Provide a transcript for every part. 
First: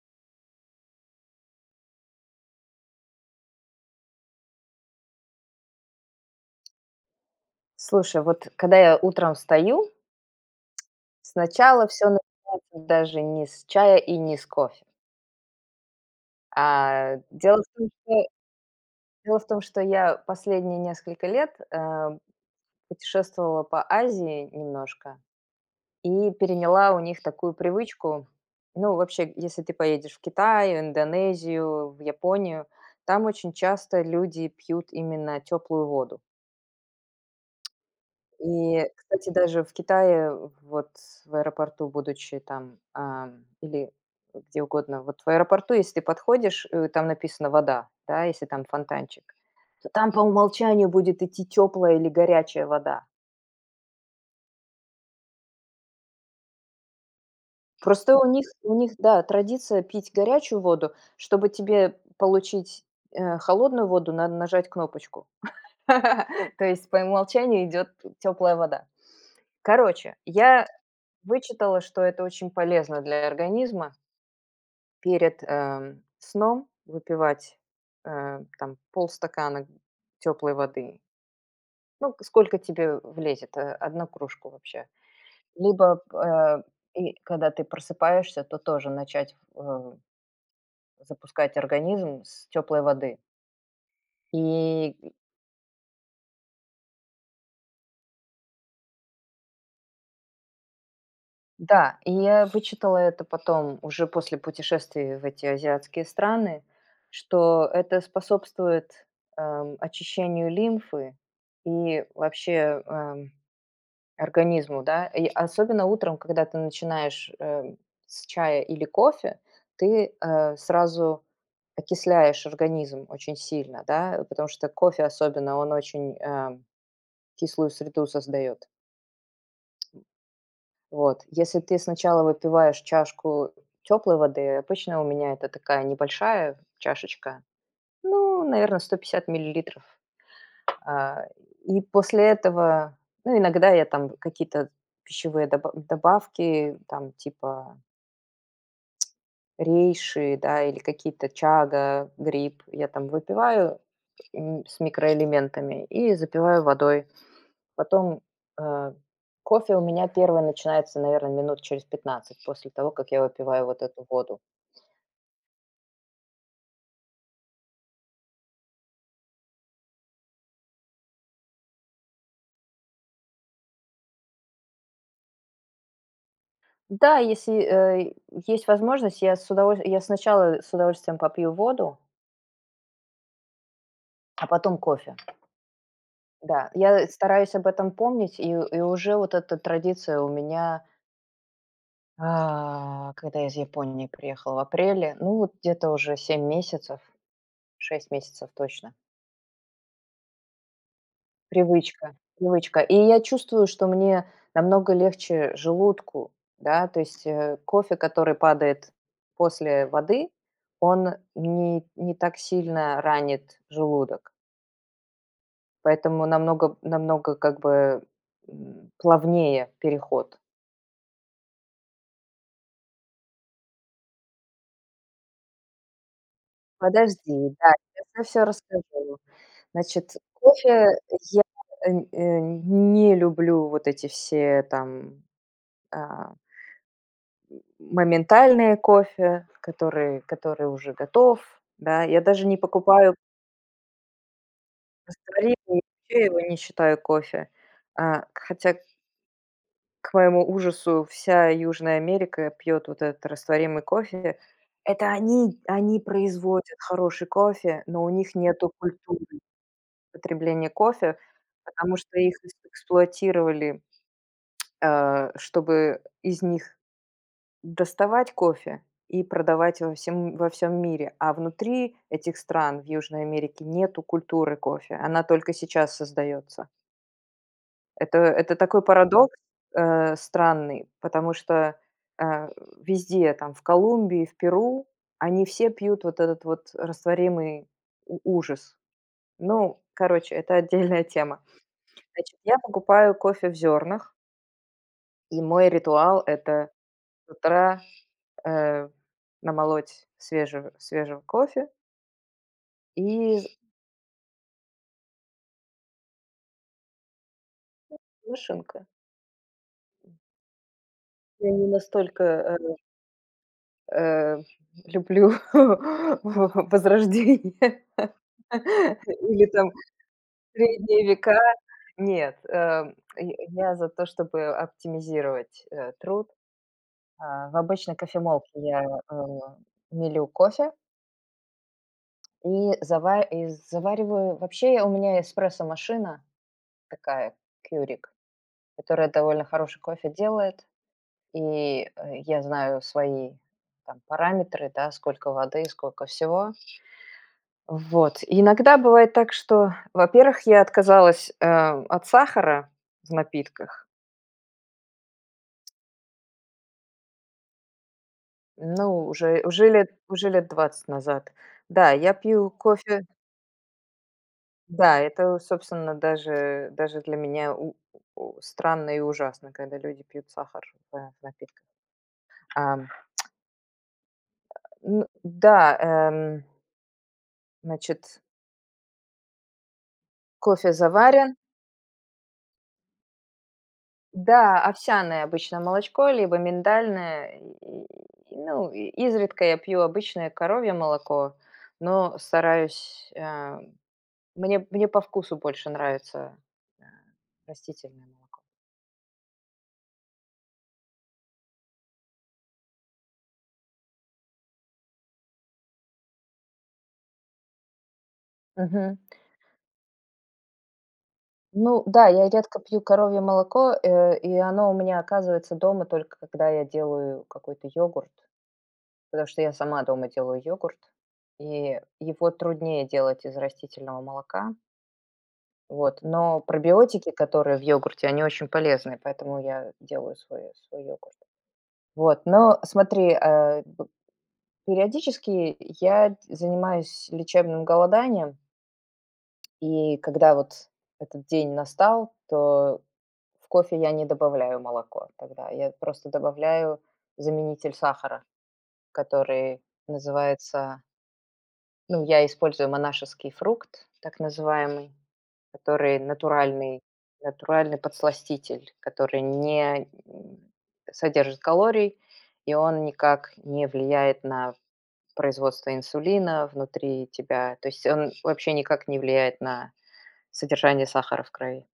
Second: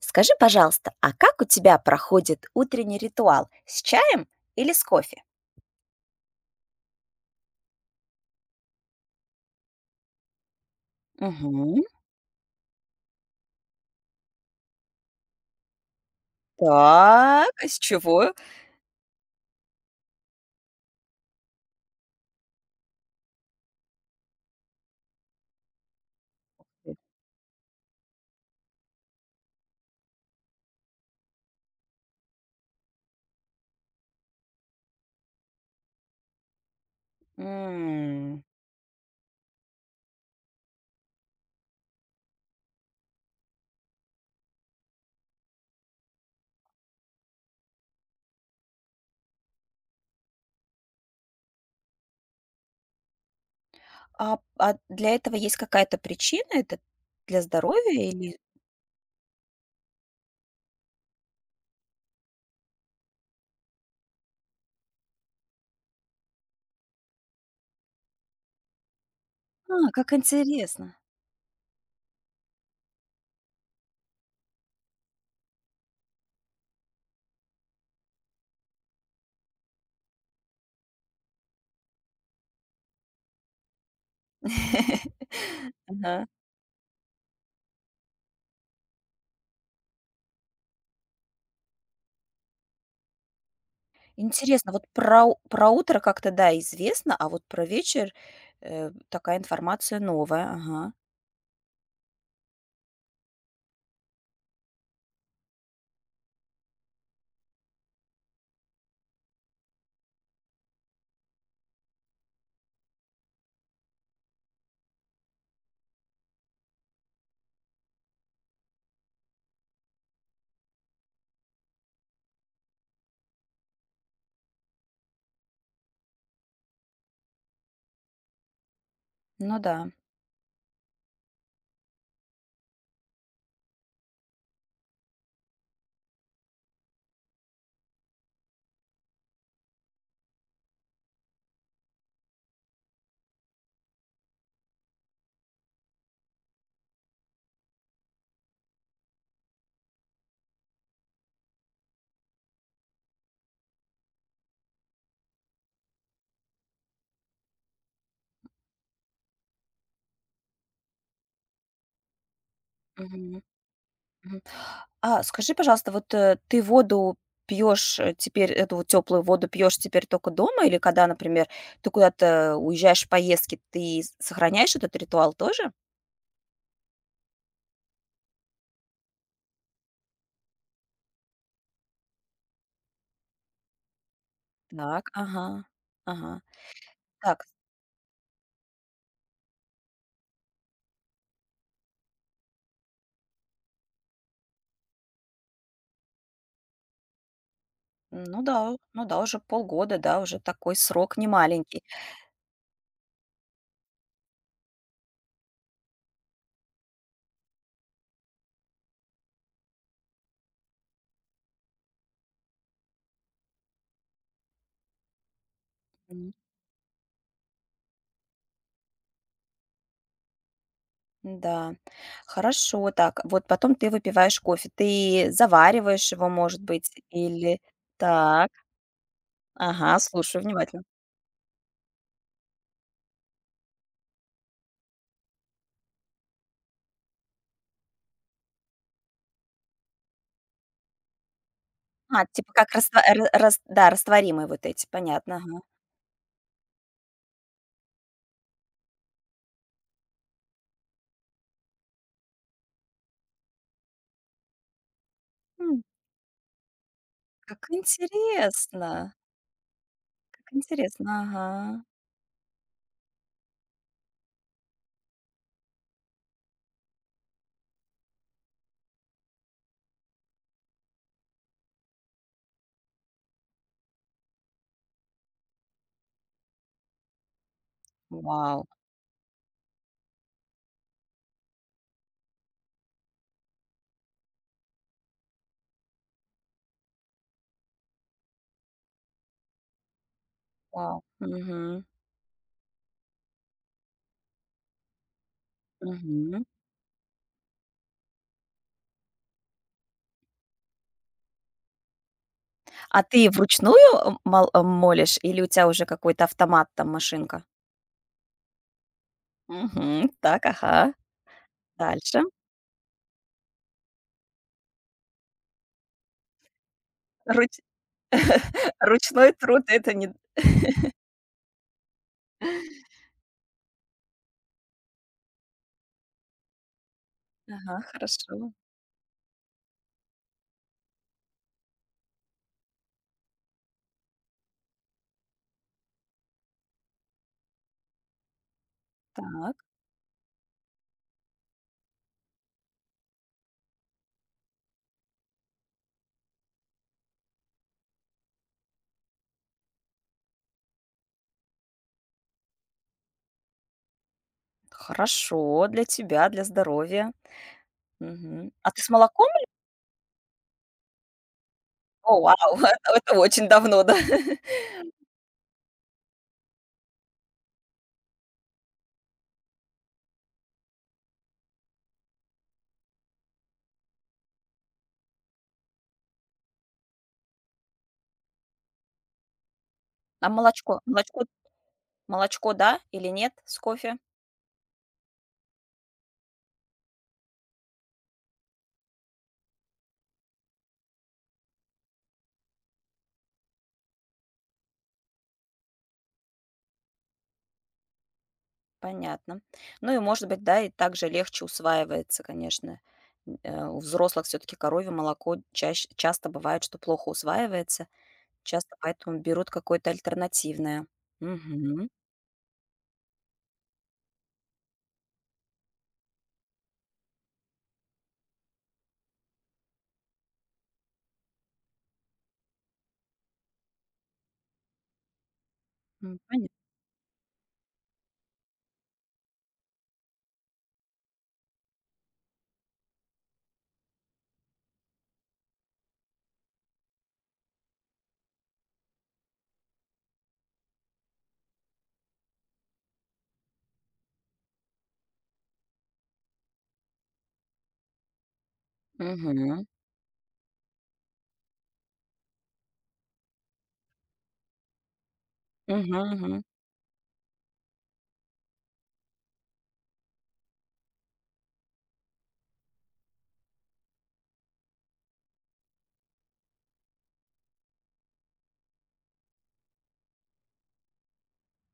Скажи, пожалуйста, а как у тебя проходит утренний ритуал? С чаем или с кофе? Слушай, вот когда я утром встаю, Мгм. сначала все начинается даже не с чая и не с кофе. А, Так, дело а в с том, что чего? дело в том, что я последние несколько лет, путешествовала по Азии немножко и переняла у них такую привычку. Ну, вообще, если ты поедешь в Китай, в Индонезию, в Японию, там очень часто люди пьют именно теплую воду. М. И, кстати, даже в Китае, вот в аэропорту, будучи там, или где угодно, вот в аэропорту, если ты подходишь, там написано «вода», да, если там фонтанчик, то там по умолчанию будет идти теплая или горячая вода. А для этого есть какая-то причина? Это для здоровья Просто у или… них, у них, да, традиция пить горячую воду, чтобы тебе получить холодную воду, надо нажать кнопочку. То есть по умолчанию идет теплая вода. А, как Короче, я интересно. вычитала, что это очень полезно для организма, перед, сном выпивать, там полстакана теплой воды. Ну, сколько тебе влезет, 1 кружку вообще. Либо, Ага. И когда ты просыпаешься, то тоже начать, запускать организм с теплой воды. Интересно, вот И про у про утро как-то, да, известно, а вот про вечер, такая информация новая. Ага. да, и я вычитала это потом, уже после путешествий в эти азиатские страны, что это способствует, очищению лимфы и вообще, организму, да? И особенно утром, когда ты начинаешь, с чая или кофе, ты, сразу окисляешь организм очень сильно, да, потому что кофе особенно, он очень, кислую среду создает. Ну да. Вот. Если ты сначала выпиваешь чашку теплой воды, обычно у меня это такая небольшая чашечка, ну, наверное, 150 мл. А, и после этого, ну, иногда я там какие-то пищевые добавки, там типа рейши, да, или какие-то чага, гриб, я там выпиваю, с микроэлементами и запиваю водой. Потом, э, кофе у меня первый начинается, наверное, минут через 15 после того, как я Мгм. выпиваю вот эту Мгм. воду. А скажи, пожалуйста, вот, ты воду пьешь, теперь эту вот тёплую воду пьешь теперь только дома или когда, например, ты куда-то уезжаешь в поездки, ты с сохраняешь этот ритуал тоже? Да, если, есть возможность, я сначала с удовольствием попью воду, а потом Так, кофе. ага, ага. Да, я Так, стараюсь об этом помнить, и уже вот эта традиция у меня, когда я из Японии приехала в апреле, ну, вот где-то уже 7 месяцев, 6 ну месяцев да, точно. ну да, уже полгода, да, уже такой срок немаленький. Привычка, привычка. И я чувствую, что мне намного легче желудку, да, то есть, кофе, который падает после воды, он не так сильно ранит желудок, поэтому М, намного намного как бы, плавнее переход. да, хорошо. Так, вот потом ты выпиваешь кофе. Ты завариваешь его, может быть, Подожди, или… да, сейчас я все Так, расскажу. ага, Значит, слушаю внимательно. кофе я, не люблю вот эти все там, а, моментальные кофе, которые который уже готов, да. Я А, даже типа не как раства покупаю ра рас да, растворимые вот эти, понятно, растворимый, ага. вообще его не считаю кофе. А, хотя, к моему ужасу, вся Южная Америка пьет вот этот растворимый кофе. Это они М, они производят хороший как кофе, но у них нету интересно, культуры. как Потребление кофе, интересно, ага. потому что их эс эксплуатировали, чтобы из них доставать кофе и продавать во всем мире. А внутри этих стран, в Южной Америке, нету культуры кофе. Она только сейчас создается. Это Вау, такой парадокс, странный, потому что, э, везде там, в Колумбии, в Перу, они все пьют вот этот вот растворимый у ужас. Ну, короче, это вау, отдельная тема. мгм, Значит, я покупаю кофе в зернах, и мой ритуал — мгм. это с утра, э, намолоть свежего свежего кофе А ты и вручную, молишь или у тебя уже какой-то автомат там, машинка? машинка. Мгм, так, ага. Я не Дальше. настолько, э, люблю Руч возрождение ручной или труд — там это не… средние века. Нет, я за то, чтобы оптимизировать, труд. А, в Ага, обычной кофемолке хорошо. я, э, мелю кофе, и завариваю. Вообще, я у меня эспрессо-машина такая, Keurig, которая довольно Так, хороший кофе делает. И, я знаю свои там параметры, да, сколько воды, сколько всего. Вот. И иногда бывает так, что, во-первых, я отказалась, от сахара в напитках. хорошо для тебя, для здоровья. Мгм. А ты с Ну, молоком? уже лет 20 назад. Да, я О, вау, пью кофе. это очень давно, да? Да, это, собственно, даже для меня у странно и ужасно, когда люди пьют сахар в напитках. Ам, ну да, эм, значит, А кофе молочко молочко заварен. молочко, да или нет с кофе? Да, овсяное обычно молочко, либо миндальное. Ну, и изредка я пью обычное коровье молоко, но стараюсь, мне по вкусу больше нравится, э, растительное молоко. Понятно. Ну и, может быть, да, и также легче усваивается, конечно. У взрослых все таки коровье молоко часто бывает, что плохо усваивается, часто поэтому берут какое-то альтернативное. Ну Мгм. да, я редко пью коровье молоко, и оно у меня оказывается дома только когда я делаю какой-то йогурт, потому что я сама дома делаю йогурт, и его труднее делать из растительного молока. Вот, но Понятно. пробиотики, которые в йогурте, они очень полезны, поэтому я делаю свой, свой йогурт. Вот, но смотри, периодически я занимаюсь лечебным голоданием, и когда вот этот день настал, то в кофе я не добавляю молоко тогда. Я просто добавляю заменитель сахара, который Мгм. называется. Ну, я использую монашеский фрукт, так называемый, Мгм который мгм. натуральный, натуральный подсластитель, который не содержит калорий, и он никак не влияет на производство инсулина внутри тебя. То есть он вообще никак не влияет на содержание сахара в крови.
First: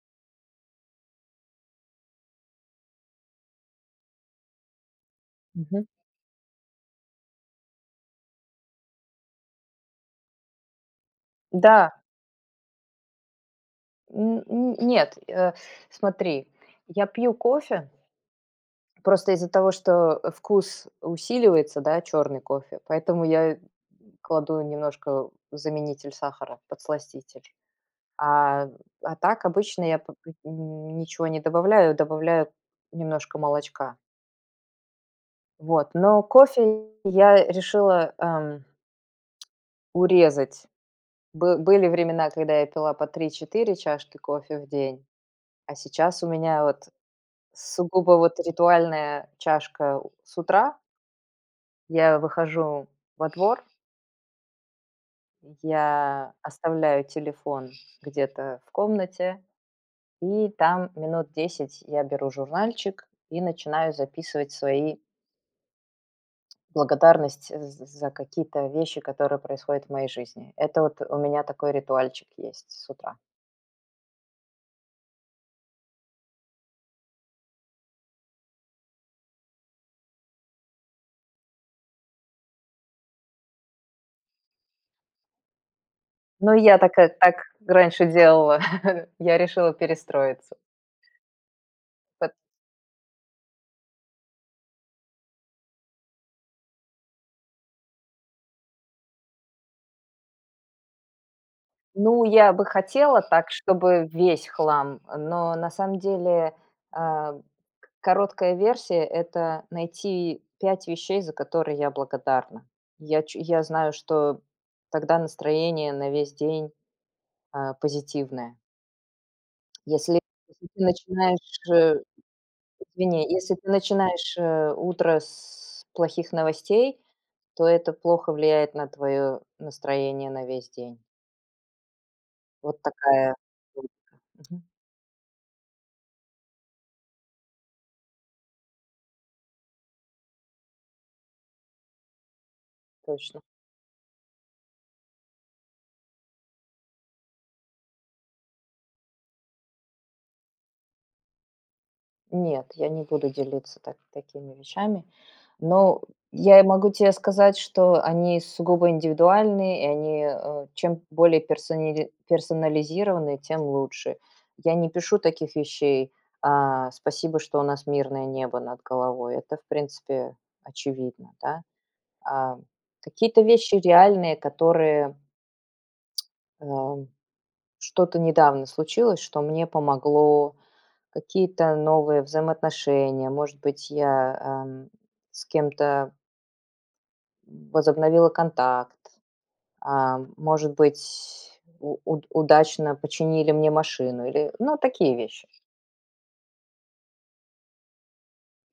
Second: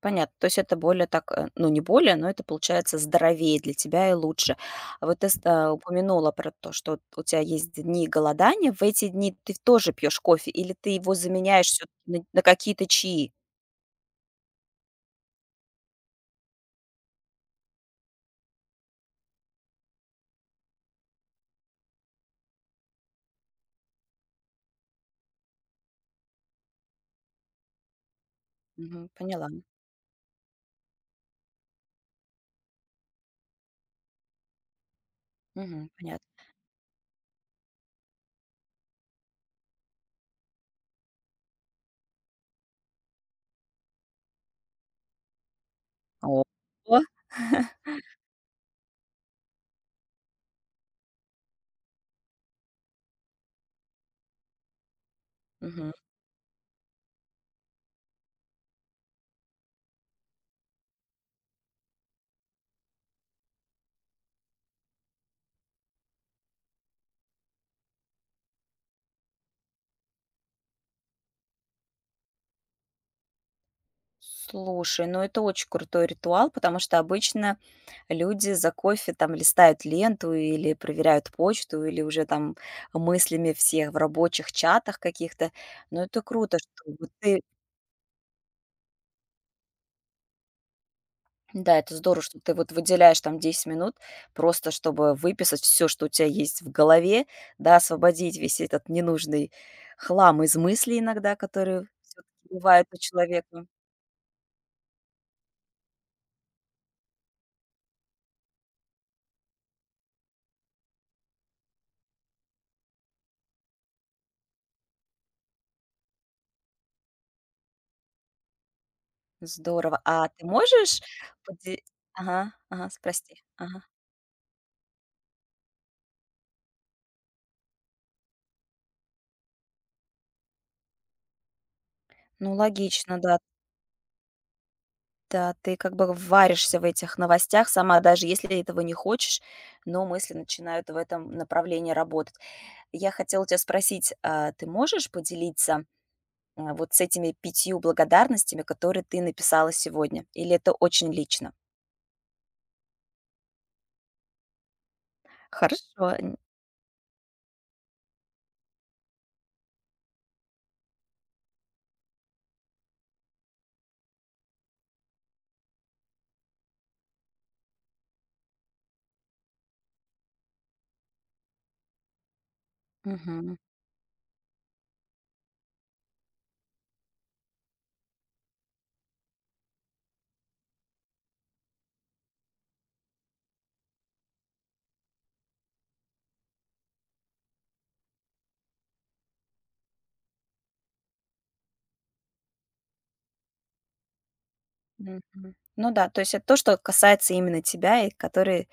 Понятно. То есть это более так, ну, не более, но это получается здоровее для тебя и лучше. А вот ты Мгм. упомянула про то, что вот у тебя есть дни голодания. В эти дни ты тоже пьешь кофе или ты его заменяешь Да, всё-таки на какие-то чаи? Н н нет, смотри, я пью кофе просто из-за того, что вкус усиливается, да, черный кофе, поэтому я кладу немножко заменитель сахара, подсластитель. А, Мгм, так поняла. обычно я п п н ничего не добавляю, добавляю немножко молочка. Мгм, Вот, но понятно. кофе я решила, урезать. Бы были времена, когда я пила по 3-4 чашки кофе в день, а сейчас у О. меня вот сугубо вот ритуальная чашка у с утра. Я выхожу во двор, Мгм. я оставляю телефон где-то в комнате, и там минут 10 я беру журнальчик и начинаю записывать свои благодарность э, з за какие-то вещи, которые происходят в моей жизни. Это вот у меня такой ритуальчик есть с утра. Слушай, ну это очень крутой ритуал, потому что обычно люди за кофе там листают ленту или проверяют почту, или уже там мыслями всех в рабочих чатах каких-то. Но это Ну, круто, я что так, э, вот так ты… раньше делала, я решила перестроиться. да, это здорово, что ты вот выделяешь там 10 минут просто, чтобы выписать все, что у тебя есть в голове, да, освободить весь этот ненужный хлам из мыслей иногда, которые Ну, всё-таки я бы бывают у хотела так, человека. чтобы весь хлам, но на самом деле, а, к короткая версия — это найти 5 вещей, за которые я благодарна. Я знаю, что тогда настроение на весь день, позитивное. Здорово. Если А ты если ты можешь начинаешь, поде Ага, ага, извини, прости. если ты Ага. начинаешь, утро с плохих новостей, то это плохо влияет на твое настроение на весь день. Ну, Вот логично, такая да. логика. Мгм. Да, ты как бы варишься в этих новостях сама, даже если этого не хочешь, но мысли начинают в этом направлении работать. Я Точно. хотела тебя спросить, а ты можешь поделиться, а, вот с этими пятью благодарностями, которые ты написала сегодня, или это очень лично? Нет, я не буду делиться такими вещами. Но Хорошо, н я и могу тебе сказать, что они сугубо индивидуальные, и они, чем более персонализированные, тем лучше. Я не пишу таких вещей: «Спасибо, что у нас мирное небо над головой». Это, в принципе, очевидно, да. А, какие-то мгм, вещи реальные, которые, э что-то недавно случилось, что мне помогло, какие-то новые взаимоотношения. Может быть, я, с кем-то возобновила контакт, а, может быть, у уд удачно починили мне машину или, ну, такие мгм. вещи. Ну да, то есть это то, что касается именно тебя и которые…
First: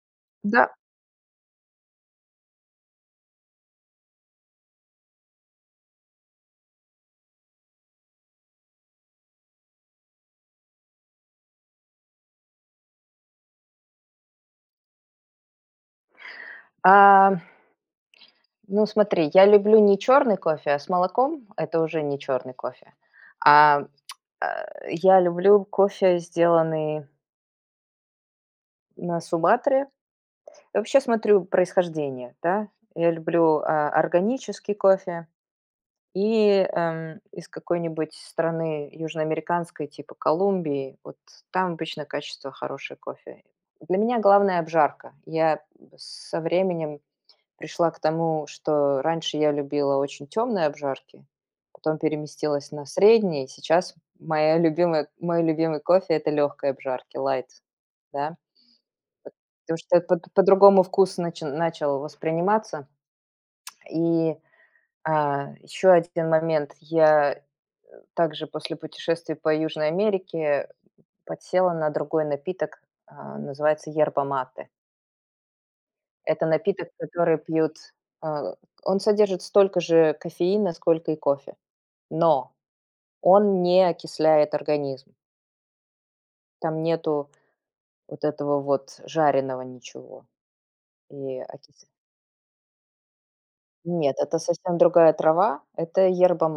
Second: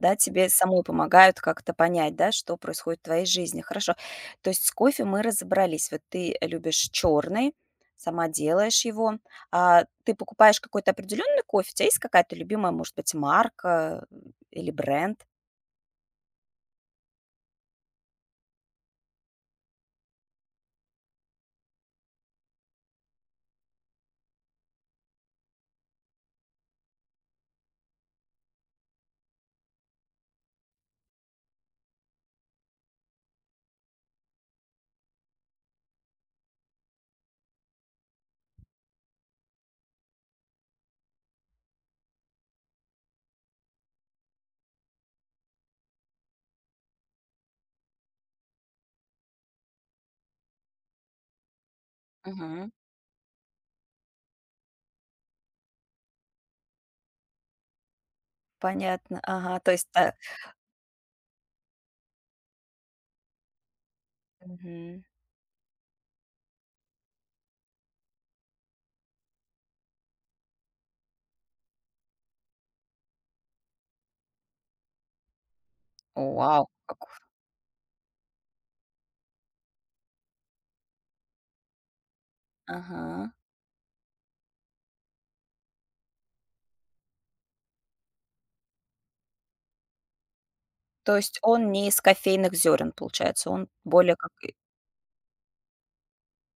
Да, тебе Да. самой помогают как-то понять, да, что происходит в твоей жизни. Хорошо. То есть с кофе мы разобрались. Вот ты любишь черный, сама делаешь его. А ты покупаешь какой-то определенный кофе? У тебя есть какая-то любимая, может быть, марка или бренд? А, ну, смотри, я люблю не черный кофе, а с молоком — это уже не черный кофе. А, а, я люблю кофе, сделанный на субатре. Я вообще смотрю происхождение, да. Я люблю, органический кофе и, из какой-нибудь страны южноамериканской, типа Колумбии. Вот там обычно качество хорошее кофе. Для меня главное — обжарка. Я со временем пришла к тому, что раньше я любила очень темные обжарки, потом Мгм. переместилась на средние. Сейчас моя любимая мой любимый кофе — это легкая обжарки, light, да. Понятно. Ага. То Потому есть… что это по по-другому вкус начи начал восприниматься. И, мгм. Еще один момент. Я также после путешествий по Южной Америке подсела на другой напиток, называется yerba mate. Это Вау. напиток, Как- который пьют, а, он содержит столько же кофеина, сколько и кофе, но Ага. он не окисляет организм. Там нету вот этого вот жареного ничего То и есть он окис не из кофейных зерен, получается. Он более Нет, как… это совсем другая трава. Это yerba.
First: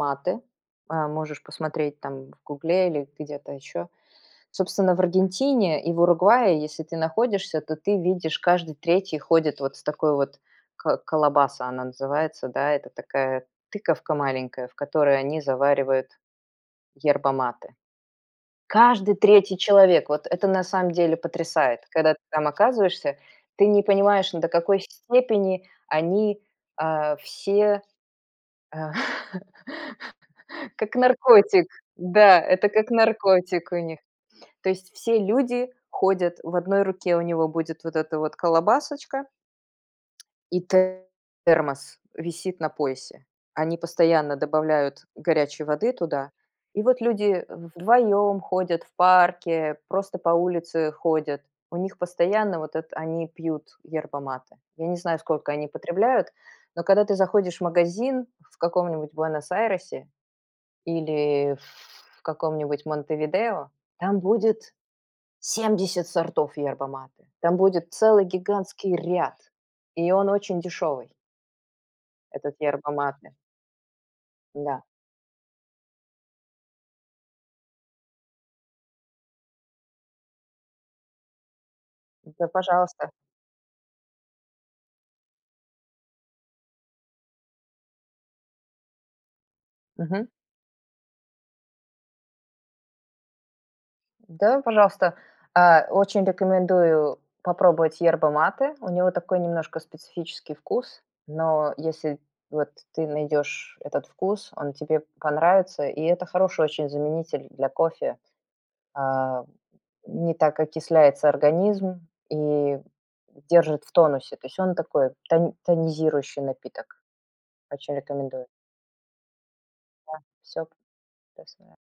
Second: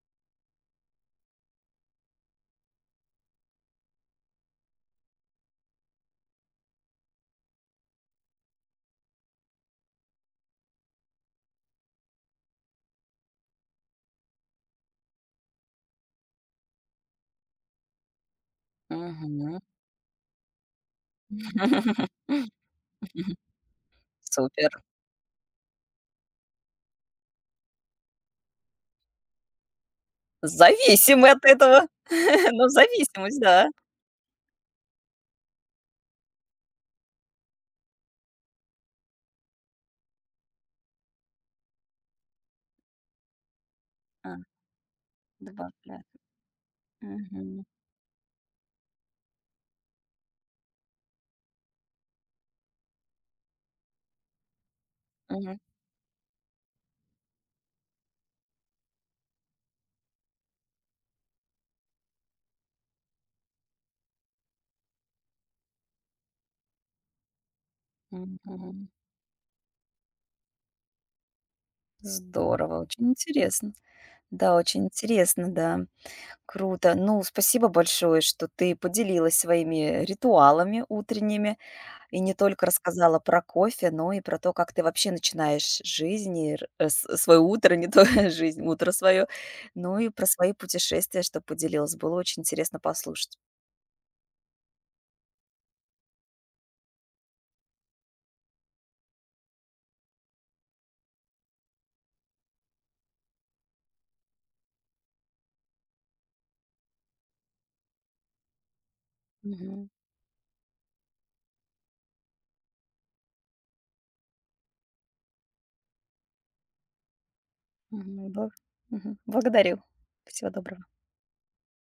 Можешь посмотреть там в «Гугле» или где-то еще. Собственно, в Аргентине и в Уругвае, если ты находишься, то ты видишь, каждый третий ходит вот с такой вот ка колобаса, она называется, да. Это такая тыковка маленькая, в которой они заваривают yerba. Каждый третий Мгм. человек! Вот это на самом деле потрясает. Когда ты там оказываешься, ты не понимаешь, ну, до Супер. какой степени они, все а, как Зависимы от наркотик. этого. Да, Ну, это как зависимость, да. наркотик у них. То есть все люди ходят, в одной руке у него будет вот эта вот колобасочка, и термос висит на поясе. Они А, постоянно добавляют горячей воды добавляют. туда. И вот люди Мгм. вдвоем ходят в парке, просто по улице ходят. У них постоянно вот это, они пьют yerba. Я не знаю, сколько Мгм. они потребляют, но когда ты заходишь в магазин в каком-нибудь Буэнос-Айресе, или в каком-нибудь Монтевидео, там будет 70 сортов yerba-mate. Там будет целый Мгм. гигантский ряд, и он очень дешевый, этот Здорово, очень yerba-mate. интересно. Да, Да, очень интересно, да. Круто. Ну, спасибо большое, что ты поделилась своими ритуалами утренними и не да, только пожалуйста. рассказала про кофе, но и про то, как ты вообще начинаешь жизнь, и свое утро, не то жизнь, утро свое, ну и про Мгм. свои путешествия, что поделилась. Было очень интересно послушать. Да, пожалуйста. Очень рекомендую попробовать yerba-mate. У него такой немножко специфический вкус, но если вот ты найдешь этот вкус, он тебе понравится, и это хороший очень заменитель для кофе. А, Мгм. Не так окисляется организм и держит в тонусе. То есть он такой тонизирующий напиток. Очень Мгм. рекомендую. Бл Мгм. Благодарю. Всего Всё. доброго.